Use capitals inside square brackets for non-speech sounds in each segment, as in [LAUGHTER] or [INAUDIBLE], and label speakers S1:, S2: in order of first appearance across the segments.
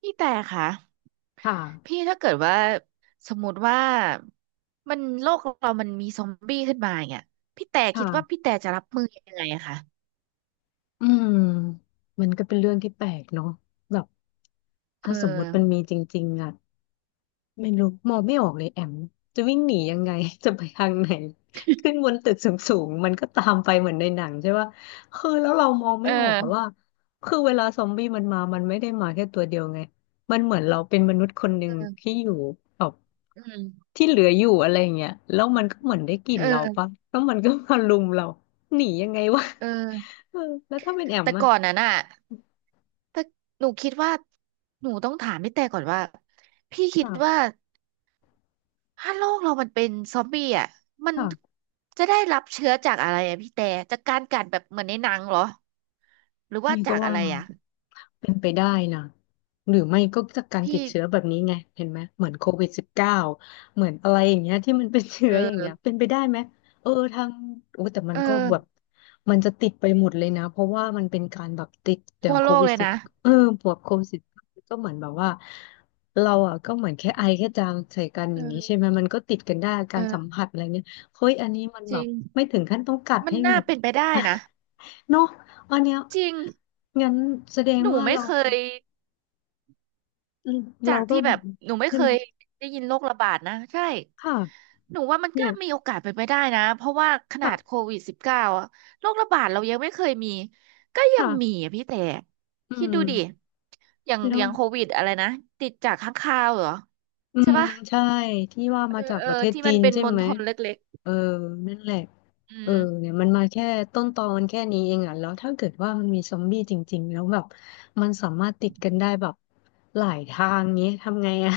S1: พี่แต่ค่ะ
S2: ค่ะ
S1: พี่ถ้าเกิดว่าสมมติว่ามันโลกเรามันมีซอมบี้ขึ้นมาเนี่ยพี่แต่คิดว่าพี่
S2: ค่ะ
S1: แต่จะรับมือยังไงอะคะ
S2: อืมมันก็เป็นเรื่องที่แปลกเนาะแบบ ถ้า
S1: เอ
S2: สมมุติมัน
S1: อ
S2: มีจริงๆอ่ะ ไม่รู้มองไม่ออกเลยแอมจะวิ่งหนียังไง [LAUGHS] จะไปทางไหนขึ้นบนตึกสูงๆมันก็ตามไปเหมือนในหนังใช่ป่ะคือแล้วเรามอง
S1: เอ
S2: ไม่ออกอะว่า
S1: อ
S2: คือเวลาซอมบี้มันมามันไม่ได้มาแค่ตัวเดียวไงมันเหมือนเราเป็นมนุษย์คนหนึ่ง
S1: เออ
S2: ที่อยู่แบบ
S1: อืม
S2: ที่เหลืออยู่อะไรอย่างเงี้ยแล้วมันก็เหมือนได้กลิ่น
S1: เอ
S2: เราปะ
S1: อ
S2: แล้วมันก็มารุมเราหนียังไงวะ
S1: เออ
S2: [LAUGHS] เออแล้วถ้าเป็นแอม
S1: แต่
S2: อะ
S1: ก่อนนั้นอ่ะถ้าหนูคิดว่าหนูต้องถามพี่แต่ก่อนว่าพี่คิดว่า
S2: ค่ะ
S1: ถ้าโลกเรามันเป็นซอมบี้อ่ะมัน
S2: ค่ะ
S1: จะได้รับเชื้อจากอะไรอ่ะพี่แต่จากการกัดแบบเหมือนในหนังเหรอหรือว่า
S2: พี่ก็
S1: จากอะ
S2: ว่า
S1: ไรอ่ะ
S2: เป็นไปได้นะหรือไม่ก็จากการติ
S1: พี่
S2: ดเชื้อแบบนี้ไงเห็นไหมเหมือนCOVID-19เหมือนอะไรอย่างเงี้ยที่มันเป็นเชื้
S1: เอ
S2: ออย่างเงี้ย
S1: อ
S2: เป็นไปได้ไหมเออทางโอ้แต่มัน
S1: เอ
S2: ก็แบบ
S1: อ
S2: มันจะติดไปหมดเลยนะเพราะว่ามันเป็นการแบบติดอย่า
S1: ทั่
S2: ง
S1: ว
S2: โค
S1: โลก
S2: วิด
S1: เลย
S2: สิบ
S1: นะ
S2: เออพวกโควิดสิบก็เหมือนแบบว่าเราอ่ะก็เหมือนแค่ไอแค่จามใส่กันอ
S1: เอ
S2: ย่างนี้ใช่
S1: อ
S2: ไหมมันก็ติดกันได้การสัม
S1: เออ
S2: ผัสอะไรเงี้ยเฮ้ยอันนี้มัน
S1: จ
S2: แบ
S1: ริ
S2: บ
S1: ง
S2: ไม่ถึงขั้นต้องกัด
S1: มัน
S2: ให้
S1: น่า
S2: แบบ
S1: เป็นไปได้นะ
S2: เนาะอันเนี้ย
S1: จริง
S2: งั้นแสดง
S1: หนู
S2: ว่า
S1: ไม่
S2: เรา
S1: เคยจา
S2: เรา
S1: ก
S2: ก็
S1: ที่
S2: แบ
S1: แบ
S2: บ
S1: บ หนูไม่
S2: ใช่
S1: เค
S2: ไหม
S1: ยได้ยินโรคระบาดนะใช่
S2: ค่ะ
S1: หนูว่ามัน
S2: เนี่
S1: ก็
S2: ย
S1: มีโอกาสเป็นไปได้นะ เพราะว่าขนาดโค
S2: ค่ะ
S1: วิดสิบเก้าอะโรคระบาดเรายังไม่เคยมี ก็ยังมี
S2: ค่ะ
S1: อะพี่แต่
S2: อื
S1: คิด
S2: ม
S1: ดูดิอย่าง
S2: แล้
S1: อ
S2: ว
S1: ย่างโควิดอะไรนะ ติดจากค้างคาวเหรอ
S2: อื
S1: ใช่
S2: ม
S1: ปะ
S2: ใช่ที่ว่า
S1: เอ
S2: มา
S1: อ
S2: จาก
S1: เอ
S2: ประ
S1: อ
S2: เทศ
S1: ที่
S2: จี
S1: มัน
S2: น
S1: เป็น
S2: ใช่
S1: มล
S2: ไหม
S1: พิษเล็ก
S2: เออนั่นแหละ
S1: ๆอื
S2: เออ
S1: ม
S2: เนี่ยมันมาแค่ต้นตอมันแค่นี้เองอ่ะแล้วถ้าเกิดว่ามันมีซอมบี้จริงๆแล้วแบบมันสามารถติดกันได้แบบหลายทางเนี้ยทำไงอ่ะ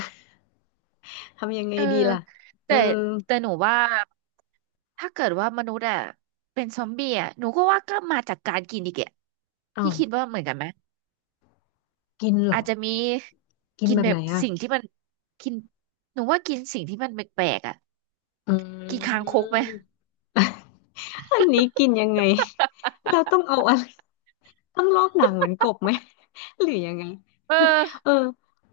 S2: [LAUGHS] ทำยังไง
S1: เออ
S2: ดีล่ะเออ
S1: แต่แต่หนูว่าถ้าเกิดว่ามนุษย์อะเป็นซอมบี้อะหนูก็ว่าก็มาจากการกินอีกแก
S2: อ้า
S1: พี่
S2: ว
S1: คิดว่าเหมือนกันไหม
S2: กินเหร
S1: อา
S2: อ
S1: จจะมี
S2: กิน
S1: กิน
S2: แบบ
S1: แบ
S2: ไหน
S1: บ
S2: อ่ะ
S1: สิ่งที่มันกินหนูว่ากินสิ่งที่มันแปลกๆอะ
S2: อื
S1: กินคางคกไหม
S2: มอันนี้กินยังไงเราต้องเอาอะไรต้องลอกหนังเหมือนกบไหม [LAUGHS] หรือยังไง
S1: [LAUGHS] เออ
S2: เออ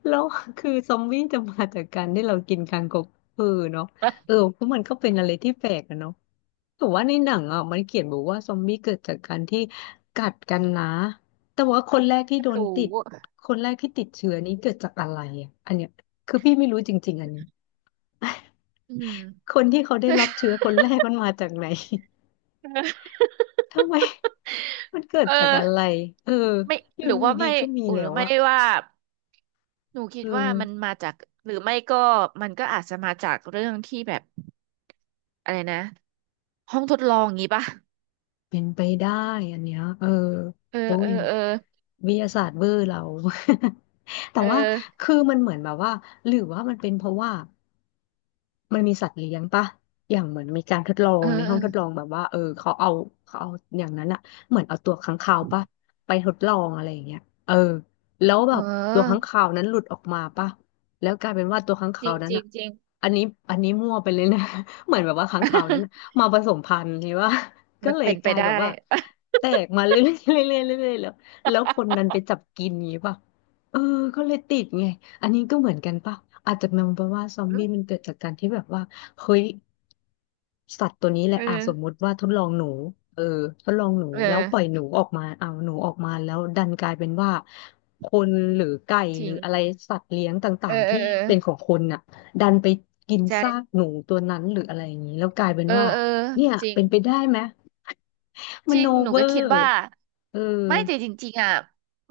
S2: แล้วคือซอมบี้จะมาจากการที่เรากินคางคกเออเนาะ
S1: ห
S2: เออเพราะมันก็เป็นอะไรที่แปลกอะเนาะแต่ว่าในหนังอ่ะมันเขียนบอกว่าซอมบี้เกิดจากการที่กัดกันนะ แต่ว่าคนแรกที่โดน
S1: รู้
S2: ติด คนแรกที่ติดเชื้อนี้เกิดจากอะไรอ่ะอันเนี้ยคือพี่ไม่รู้จริงๆอันนี้
S1: อืม
S2: [LAUGHS] คนที่เขาได้รับเชื้อคนแรกมันมาจากไหน ทำไม [LAUGHS] มันเกิด
S1: เอ
S2: จากอะ
S1: อ
S2: ไรเออ
S1: ไม่
S2: อ
S1: ห
S2: ยู่
S1: รือว่า
S2: ดี
S1: ไม่
S2: ๆก็มี
S1: ห
S2: แล้
S1: รือ
S2: ว
S1: ไม่
S2: อะ
S1: ว่า หนูคิ
S2: เอ
S1: ดว่ามัน
S2: อ
S1: มาจากหรือไม่ก็มันก็อาจจะมาจากเรื่องที่แบบอะไรนะห้องทดลองงี้ป่ะ
S2: เป็นไปได้อันเนี้ยเออ
S1: เออ
S2: โอ้
S1: เอ
S2: ย
S1: อเออ
S2: วิทยาศาสตร์เวอร์เรา [LAUGHS] แต่
S1: เออ
S2: ว่าคือมันเหมือนแบบว่าหรือว่ามันเป็นเพราะว่า มันมีสัตว์เลี้ยงปะอย่างเหมือนมีการทดลอ
S1: เอ
S2: ง
S1: อ
S2: ในห้
S1: เอ
S2: อ
S1: อ
S2: งทดลองแบบว่าเออเขาเอาเขาเอาอย่างนั้นอะเหมือนเอาตัวค้างคาวปะไปทดลองอะไรอย่างเงี้ยเออแล้ว
S1: เ
S2: แบบตัวค้าง
S1: ออ
S2: คาวนั้นหลุดออกมาปะแล้วกลายเป็นว่าตัวค้าง
S1: จ
S2: คา
S1: ริ
S2: ว
S1: ง
S2: นั้
S1: จ
S2: น
S1: ริง
S2: อะ
S1: จริง
S2: อันนี้อันนี้มั่วไปเลยนะ [LAUGHS] เหมือนแบบว่าค้างคาวนั้นอะ
S1: [LAUGHS]
S2: มาผสมพันธุ์ใช่ปะ [LAUGHS] ก็
S1: มัน
S2: เลย
S1: เป็น
S2: ก
S1: ไป
S2: ลาย
S1: ได้
S2: แบบว่า
S1: [LAUGHS]
S2: แตกมาเรื่อยๆเรื่อยๆเรื่อยๆแล้วแล้วคนนั้นไปจับกินอย่างงี้ปะ เออก็เลยติดไงอันนี้ก็เหมือนกันป่ะอาจจะมองไปว่าซอมบี้มันเกิดจากการที่แบบว่าเฮ้ยสัตว์ตัวนี้แหละ
S1: เออ
S2: อ่ะสมมุติว่าทดลองหนูเออทดลองหนู
S1: เออ
S2: แล้วปล่อยหนูออกมาเอาหนูออกมาแล้วดันกลายเป็นว่าคนหรือไก่
S1: จ
S2: ห
S1: ริ
S2: รือ
S1: ง
S2: อะไรสัตว์เลี้ยงต
S1: เอ
S2: ่า
S1: อ
S2: งๆ
S1: เออ
S2: ที่
S1: เออ
S2: เป็นของคนน่ะดันไปกินซาก
S1: ใช่
S2: หนูตัวนั้นหรืออะไรอย่างนี้แล้วกลายเป็น
S1: เออ
S2: ว่า
S1: เออ
S2: เนี่ย
S1: จริง
S2: เป็นไปได้ไหมม
S1: จริ
S2: โน
S1: ง หนู
S2: เวอ
S1: ก็คิด
S2: ร์
S1: ว่า
S2: เออ
S1: ไม่แต่จริงๆอ่ะ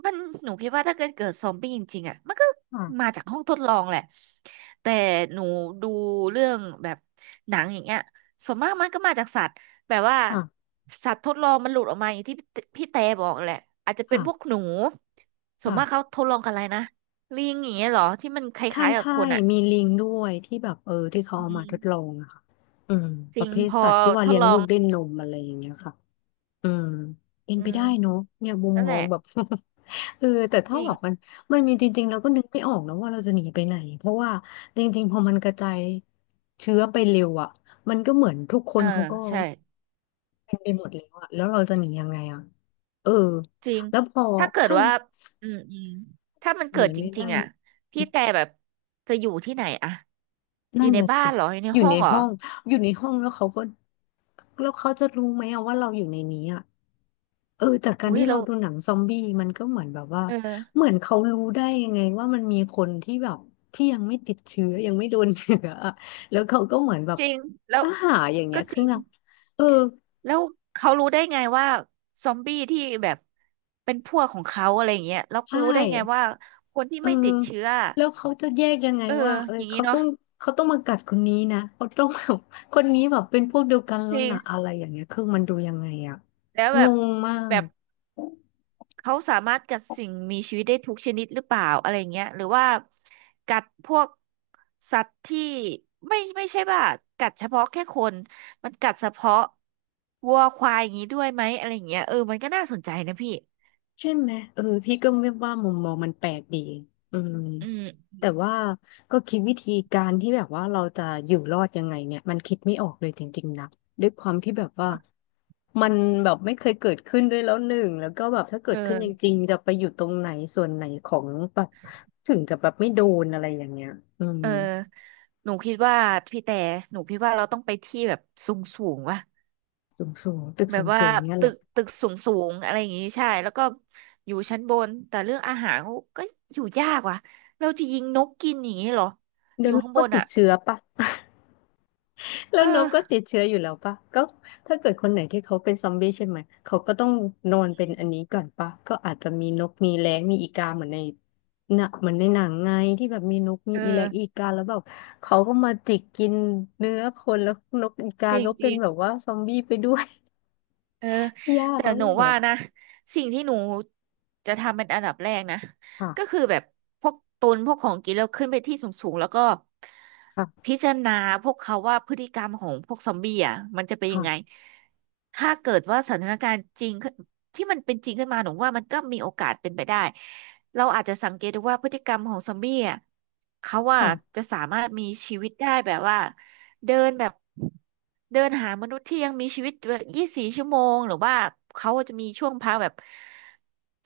S1: มัน หนูคิดว่าถ้าเกิดซอมบี้จริงๆอ่ะมันก็มา
S2: ค่ะ
S1: จากห้องทดลองแหละแต่หนูดูเรื่องแบบหนังอย่างเงี้ยส่วนมากมันก็มาจากสัตว์แบบว่า
S2: ค่ะ
S1: สัตว์ทดลองมันหลุดออกมาอย่างที่พี่แต่บอกแหละอาจจะเป็น
S2: ค่ะ
S1: พวกหนูส่วนมากเขา
S2: ค่ะ
S1: ทดลองกันอะไรนะลิงอย่างเงี้ยเหรอที่มันค
S2: ใช่
S1: ล้ายๆกับ
S2: ใช่
S1: คนอ่ะ
S2: มีลิงด้วยที่แบบเออที่เขา
S1: อื
S2: เอามา
S1: ม
S2: ทดลองอะค่ะอืม
S1: จ
S2: ป
S1: ริ
S2: ระ
S1: ง
S2: เภท
S1: พอ
S2: สัตว์ที่ว่า
S1: ท
S2: เลี้
S1: ด
S2: ยง
S1: ลอ
S2: ลู
S1: ง
S2: กด้วยนมอะไรอย่างเงี้ยค่ะอืมเป็น
S1: อื
S2: ไปได้
S1: ม
S2: เนาะเนี่ยมุม
S1: นั่น
S2: ม
S1: แห
S2: อ
S1: ละ
S2: งแบบ [LAUGHS] เออแต่
S1: จ
S2: ถ้า
S1: ริ
S2: แบ
S1: ง
S2: บมันมีจริงๆเราก็นึกไม่ออกนะว่าเราจะหนีไปไหนเพราะว่าจริงๆพอมันกระจายเชื้อไปเร็วอ่ะมันก็เหมือนทุกค
S1: เอ
S2: น
S1: อ
S2: เขาก็
S1: ใช่
S2: เป็นไปหมดแล้วอ่ะแล้วเราจะหนียังไงอ่ะเออ
S1: จริง
S2: แล้วพอ
S1: ถ้าเกิด
S2: ถ้า
S1: ว่าอืมอืมถ้ามัน
S2: ห
S1: เกิ
S2: นี
S1: ดจ
S2: ไม่
S1: ริ
S2: ได้
S1: งๆอ่ะพี่แต่แบบจะอยู่ที่ไหนอะ อยู่
S2: นั่น
S1: ใน
S2: น่ะ
S1: บ้าน
S2: สิ
S1: เหรอ อยู่ใน
S2: อยู่
S1: ห้อ
S2: ใน
S1: งเหรอ
S2: ห้องอยู่ในห้องแล้วเขาก็แล้วเขาจะรู้ไหมอะว่าเราอยู่ในนี้อะเออจากการ
S1: อุ้ย
S2: ที่เรา
S1: แล้ว
S2: ดูหนังซอมบี้มันก็เหมือนแบบว่า
S1: เออ
S2: เหมือนเขารู้ได้ยังไงว่ามันมีคนที่แบบที่ยังไม่ติดเชื้อยังไม่โดนเชื้ออะแล้วเขาก็เหมือนแบบ
S1: จริงแล้ว
S2: อาหารอย่างเงี้
S1: ก็
S2: ย
S1: จ
S2: คือ
S1: ริง
S2: นางเออ
S1: แล้วเขารู้ได้ไงว่าซอมบี้ที่แบบเป็นพวกของเขาอะไรอย่างเงี้ยแล้ว
S2: ใช่
S1: รู้ได้ไงว่าคนที่
S2: เออ
S1: ไม่ติดเชื้อ
S2: แล้วเขาจะแยกยังไง
S1: เออ
S2: ว่า
S1: อย่างนี้
S2: เขาต้
S1: เนาะ
S2: องมากัดคนนี้นะเขาต้องแบบคนนี้แบบเป็นพวกเดียวกันแล้
S1: จ
S2: ว
S1: ริง
S2: นะอะไรอย่างเงี้ยคือมันดูยังไงอะ
S1: แล้วแบ
S2: ง
S1: บ
S2: งมา
S1: แบ
S2: ก
S1: บ เขาสามารถกัดสิ่งมีชีวิตได้ทุกชนิดหรือเปล่าอะไรเงี้ยหรือว่ากัดพวกสัตว์ที่ไม่ไม่ใช่ว่ากัดเฉพาะแค่คนมันกัดเฉพาะวัวควายอย่างนี้ด้วยไหมอะไรเงี้ยเออมันก็น่าสนใจนะพี่
S2: ใช่ไหมพี่ก็ไม่ว่ามุมมองมันแปลกดีอืม
S1: อืม
S2: แต่ว่าก็คิดวิธีการที่แบบว่าเราจะอยู่รอดยังไงเนี่ยมันคิดไม่ออกเลยจริงๆนะด้วยความที่แบบว่ามันแบบไม่เคยเกิดขึ้นด้วยแล้วหนึ่งแล้วก็แบบถ้าเกิ
S1: เอ
S2: ดขึ้นจ
S1: อ
S2: ริงๆจะไปอยู่ตรงไหนส่วนไหนของแบบถึงจะแบบไม่โดนอะไรอย่างเงี้ยอืม
S1: เออหนูคิดว่าพี่แต่หนูคิดว่าเราต้องไปที่แบบสูงสูงวะ
S2: สูงๆตึก
S1: แบบว่า
S2: สูงๆเนี่ยหร
S1: ตึ
S2: อ
S1: กตึกสูงสูงอะไรอย่างงี้ใช่แล้วก็อยู่ชั้นบนแต่เรื่องอาหารเขาก็อยู่ยากว่ะเราจะยิงนกกินอย่างงี้เหรอ
S2: เดี๋
S1: อ
S2: ยว
S1: ยู่
S2: นั้น
S1: ข้างบ
S2: ก็
S1: น
S2: ติด
S1: อ่ะ
S2: เชื้อปะ แล้ว
S1: เอ
S2: นก
S1: อ
S2: ก็ติดเชื้ออยู่แล้วปะก็ถ้าเกิดคนไหนที่เขาเป็นซอมบี้ใช่ไหมเขาก็ต้องนอนเป็นอันนี้ก่อนปะก็อาจจะมีนกมีแร้งมีอีกาเหมือนในหนะเหมือนในหนังไงที่แบบมีนกมี
S1: เออ
S2: อีแร้งอีกาแล้วแบบเขาก็มาจิกกินเนื้อคนแล้วนกอีกา
S1: จร
S2: ก็เป็
S1: ิ
S2: น
S1: ง
S2: แบบ
S1: ๆ
S2: ว่าซอมบี้ไปด้วย
S1: เออ
S2: [LAUGHS] ยาก
S1: แต่
S2: แล้ว
S1: หนู
S2: แห
S1: ว่านะ
S2: ละ
S1: สิ่งที่หนูจะทำเป็นอันดับแรกนะก็
S2: ค่ะ
S1: คือแบบพวกตุนพวกของกินแล้วขึ้นไปที่สูงๆแล้วก็
S2: ค่ะ
S1: พิจารณาพวกเขาว่าพฤติกรรมของพวกซอมบี้อ่ะมันจะเป็นยั
S2: ค่ะ
S1: งไงถ้าเกิดว่าสถานการณ์จริงขึ้นที่มันเป็นจริงขึ้นมาหนูว่ามันก็มีโอกาสเป็นไปได้เราอาจจะสังเกตดูว่าพฤติกรรมของซอมบี้อ่ะเขาว่า
S2: ค่ะ
S1: จะสามารถมีชีวิตได้แบบว่า เดินแบบเดินหามนุษย์ที่ยังมีชีวิตแบบ24 ชั่วโมงหรือว่าเขาจะมีช่วงพักแบบ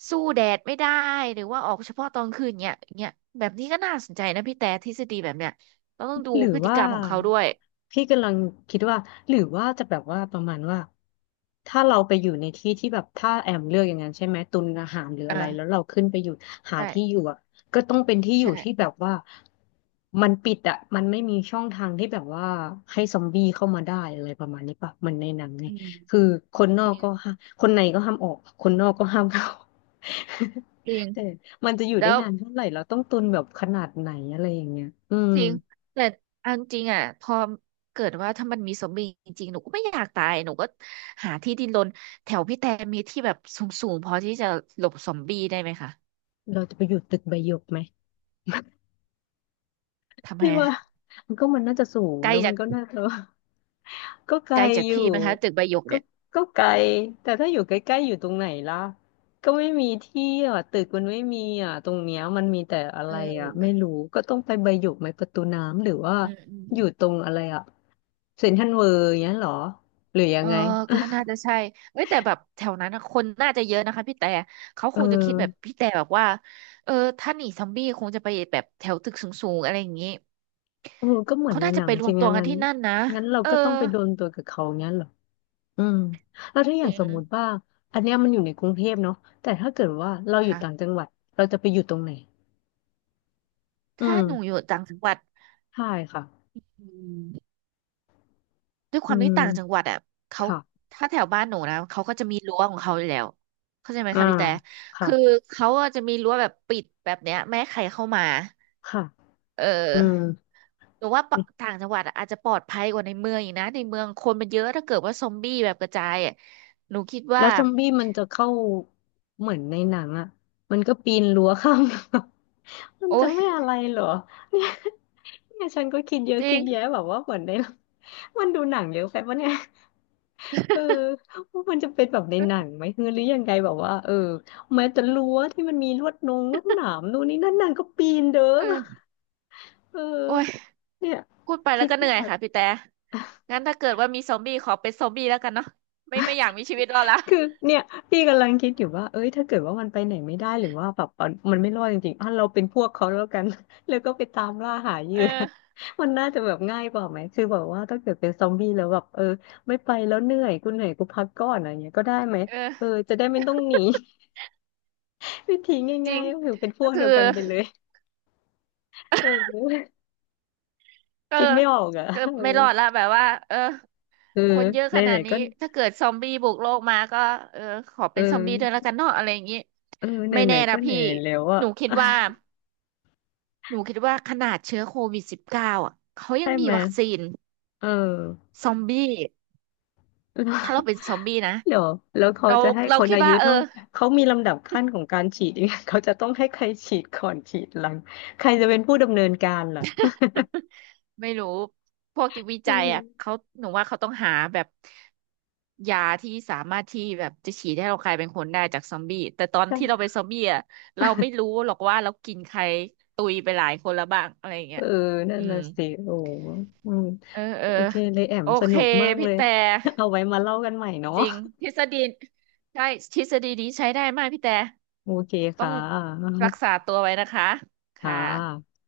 S1: สู้แดดไม่ได้หรือว่าออกเฉพาะตอนคืนเนี้ยเนี้ยแบบนี้ก็น่าสนใจนะพี่แต่ทฤษฎีแบบเนี้ยเราต้องดู
S2: หรือ
S1: พฤติ
S2: ว่า
S1: กรรมของเขาด้วย
S2: พี่กำลังคิดว่าหรือว่าจะแบบว่าประมาณว่าถ้าเราไปอยู่ในที่ที่แบบถ้าแอมเลือกอย่างนั้นใช่ไหมตุนอาหารหรืออะ
S1: อ่า
S2: ไรแล้วเราขึ้นไปอยู่หาที่อ
S1: ใช่
S2: ยู่อ่ะก็ต้องเป็นที่อยู่ที่แบ
S1: ใช่
S2: บว่ามันปิดอ่ะมันไม่มีช่องทางที่แบบว่าให้ซอมบี้เข้ามาได้อะไรประมาณนี้ป่ะเหมันในหนังไง
S1: อืม
S2: คือคนนอกก็ห้าคนในก็ห้ามออกคนนอกก็ห้ามเข้า
S1: จริง
S2: [LAUGHS] แต่มันจะอยู่ได้
S1: แล้ว
S2: นานเท่าไหร่เราต้องตุนแบบขนาดไหนอะไรอย่างเงี้ยอืม
S1: จริงแต่เอันจริงอ่ะพอเกิดว่าถ้ามันมีซอมบีจริงๆหนูก็ไม่อยากตายหนูก็หาที่ดินรนแถวพี่แต่มีที่แบบสูงๆพอที่จะหลบสมบีได้ไหมคะ
S2: เราจะไปอยู่ตึกใบหยกไหม
S1: ทำไม
S2: ไม่
S1: อะ
S2: ว่า [LAUGHS] มันก็มันน่าจะสูง
S1: ไกล
S2: แล้วมั
S1: จา
S2: น
S1: ก
S2: ก็น่าจะ [LAUGHS] ก็ไกล
S1: ไกลจาก
S2: อยู่
S1: พี่ไหมงคะตึกใบหยก
S2: ก็
S1: เนี่ย
S2: ไกลแต่ถ้าอยู่ใกล้ๆอยู่ตรงไหนล่ะก็ไม่มีที่อ่ะตึกมันไม่มีอ่ะตรงเนี้ยมันมีแต่อะ
S1: เอ
S2: ไรอ่ะไม่
S1: อ
S2: รู้ก็ต้องไปใบหยกไหมประตูน้ำหรือว่า
S1: อืมอืม
S2: อยู่ตรงอะไรอ่ะเซ็นทรัลเวิลด์อย่างเงี้ยเหรอหรือยั
S1: เอ
S2: ง
S1: อ
S2: ไง
S1: ก็น่าจะใช่เอ้ยแต่แบบแถวนั้นนะคนน่าจะเยอะนะคะพี่แต่เขา
S2: เอ
S1: คงจะคิดแบบ
S2: อ
S1: พี่แต่แบบว่าเออถ้าหนีซอมบี้คงจะไปแบบแถวตึกสูงๆอะไรอย่างนี้
S2: เออก็เหมือน
S1: เขา
S2: ใน
S1: น่า
S2: ห
S1: จะ
S2: นั
S1: ไป
S2: ง
S1: ร
S2: จ
S1: ว
S2: ริ
S1: ม
S2: ง
S1: ตัว
S2: งั้น
S1: กัน
S2: งั้น
S1: ที่นั่นนะ
S2: งั้นเรา
S1: เออ
S2: ก็ต้องไปโดนตัวกับเขางั้นเหรอ อืมแล้วถ้าอ
S1: จ
S2: ย่าง
S1: ริ
S2: ส
S1: ง
S2: มมุติว่าอันเนี้ยมันอยู่ในกรุงเทพเนาะแต่ถ้าเกิดว่าเราอยู่
S1: ค่ะ
S2: ต่างจังหวัดเราจะไปอยู่ตรงไหนอื
S1: ถ้า
S2: ม
S1: หนูอยู่ต่างจังหวัด
S2: ใช่ค่ะ
S1: อืม ด้วยค
S2: อื
S1: วามที่ต่างจังห
S2: ม
S1: วัดอ่ะเขา
S2: ค่ะ
S1: ถ้าแถวบ้านหนูนะเขาก็จะมีรั้วของเขาอยู่แล้วเข้าใจไหม
S2: อ่า
S1: คะพี่แต่
S2: ค่ะ
S1: คือเขาอะจะมีรั้วแบบปิดแบบเนี้ยไม่ให้ใครเข้ามา
S2: ค่ะ
S1: เอ
S2: อืม
S1: อหนูว่าปะต่างจังหวัดอะอาจจะปลอดภัยกว่าในเมืองอีกนะในเมืองคนมันเยอะถ้าเกิดว่าซอมบี้แบบกระจายอะหนูคิด
S2: แล้
S1: ว่า
S2: วซอมบี้มันจะเข้าเหมือนในหนังอ่ะมันก็ปีนรั้วข้าม [LAUGHS] รั้วมัน
S1: โอ้
S2: จะ
S1: ย
S2: ไม่อะไรเหรอเนี่ยเนี่ยฉันก็คิดเยอะ
S1: จริ
S2: คิดแยะ
S1: ง
S2: แบบว่าเหมือนใน [LAUGHS] มันดูหนังเยอะไปปะเนี่ย เออว่ามันจะเป็นแบบในหนังไหมคือหรือยังไงแบบว่าเออแม้แต่รั้วที่มันมีลวดนงลวดหนามนู่นนี่นั่นนางก็ปีนเด้อ
S1: เออ
S2: เออ
S1: โอ้ย
S2: เนี่ย
S1: พูดไปแล้
S2: คิ
S1: ว
S2: ด
S1: ก็เหนื่
S2: ยา
S1: อย
S2: ก
S1: ค่ะพี่แต่งั้นถ้าเกิดว่ามีซอมบี้ขอเป็นซอมบี้แล้วกันเนาะไม่ไม่อยากมีชีวิตรอดละ
S2: คือเนี่ยพี่กำลังคิดอยู่ว่าเอ้ยถ้าเกิดว่ามันไปไหนไม่ได้หรือว่าแบบมันไม่รอดจริงๆอ่ะเราเป็นพวกเขาแล้วกัน [LAUGHS] แล้วก็ไปตามล่าหาเหยื่
S1: เอ
S2: อ
S1: อ
S2: [LAUGHS] มันน่าจะแบบง่ายกว่าไหมคือแบบว่าถ้าเกิดเป็นซอมบี้แล้วแบบเออไม่ไปแล้วเหนื่อยกูเหนื่อยกูพักก่อนอะไรเงี้ยก็ได้ไหมเออ
S1: เออ
S2: จะได้ไม่ต้องหนี วิธี
S1: จริ
S2: ง่า
S1: ง
S2: ยๆก็คือเป็นพ
S1: ก็
S2: วก
S1: คื
S2: เดี
S1: อ
S2: ยวกันไปเลยเออ
S1: เออ
S2: คิดไม่ออกอ่ะ
S1: เก็
S2: เอ
S1: ไม่รอดละ
S2: อ
S1: แบบว่าเออ
S2: เออ
S1: คนเยอะ
S2: ไห
S1: ขนา
S2: น
S1: ด
S2: ๆ
S1: นี้
S2: ก็
S1: ถ้าเกิดซอมบี้บุกโลกมาก็เออขอ
S2: เอ
S1: เป็นซอมบี้ด้วยแล้ว
S2: อ
S1: กันเนาะอะไรอย่างนี้
S2: เออ
S1: ไม่
S2: ไหน
S1: แน่
S2: ๆก็
S1: นะ
S2: ไหน
S1: พี่
S2: ๆแล้ว
S1: ห
S2: อ่ะ
S1: นูคิดว่าหนูคิดว่าขนาดเชื้อโควิดสิบเก้าอ่ะเขายั
S2: ใช่
S1: งมี
S2: ไหม
S1: วัคซีน
S2: เออ
S1: ซอมบี้
S2: [LAUGHS] แล้ว
S1: ถ้าเราเป็นซอมบี้นะ
S2: เดี๋ยวแล้วเขา
S1: เรา
S2: จะให้
S1: เรา
S2: คน
S1: คิด
S2: อายุ
S1: ว่าเออ
S2: เท่าเขามีลำดับขั้นของการฉีดยังไงเขาจะต้องให้ใครฉีดก่อนฉีดหลังใครจะเป็นผู้ดำเนินการล่ะ
S1: ไม่รู้พวกที่วิ
S2: เอ
S1: จัยอ่ะ
S2: อ
S1: เขาหนูว่าเขาต้องหาแบบยาที่สามารถที่แบบจะฉีดให้เรากลายเป็นคนได้จากซอมบี้แต่ตอน
S2: ก็
S1: ที่เราเป็นซอมบี้อ่ะเราไม่รู้หรอกว่าเรากินใครตุยไปหลายคนแล้วบ้างอะไรอย่าง
S2: เอ
S1: เงี้
S2: อ
S1: ย
S2: นั่
S1: อื
S2: น
S1: ม
S2: น่ะสิโอ้อืม
S1: เออเออ
S2: โอเคเลยแอม
S1: โอ
S2: ส
S1: เค
S2: นุกมาก
S1: พี่
S2: เลย
S1: แต่
S2: [LAUGHS] เอาไว้มาเล่ากันใหม่เนาะ
S1: จริงทฤษฎีใช่ทฤษฎีนี้ใช้ได้มากพี่แต่
S2: โอเค
S1: ต้อง
S2: ค่ะ
S1: รักษาตัวไว้นะคะ
S2: ค่
S1: ค่ะ
S2: ะ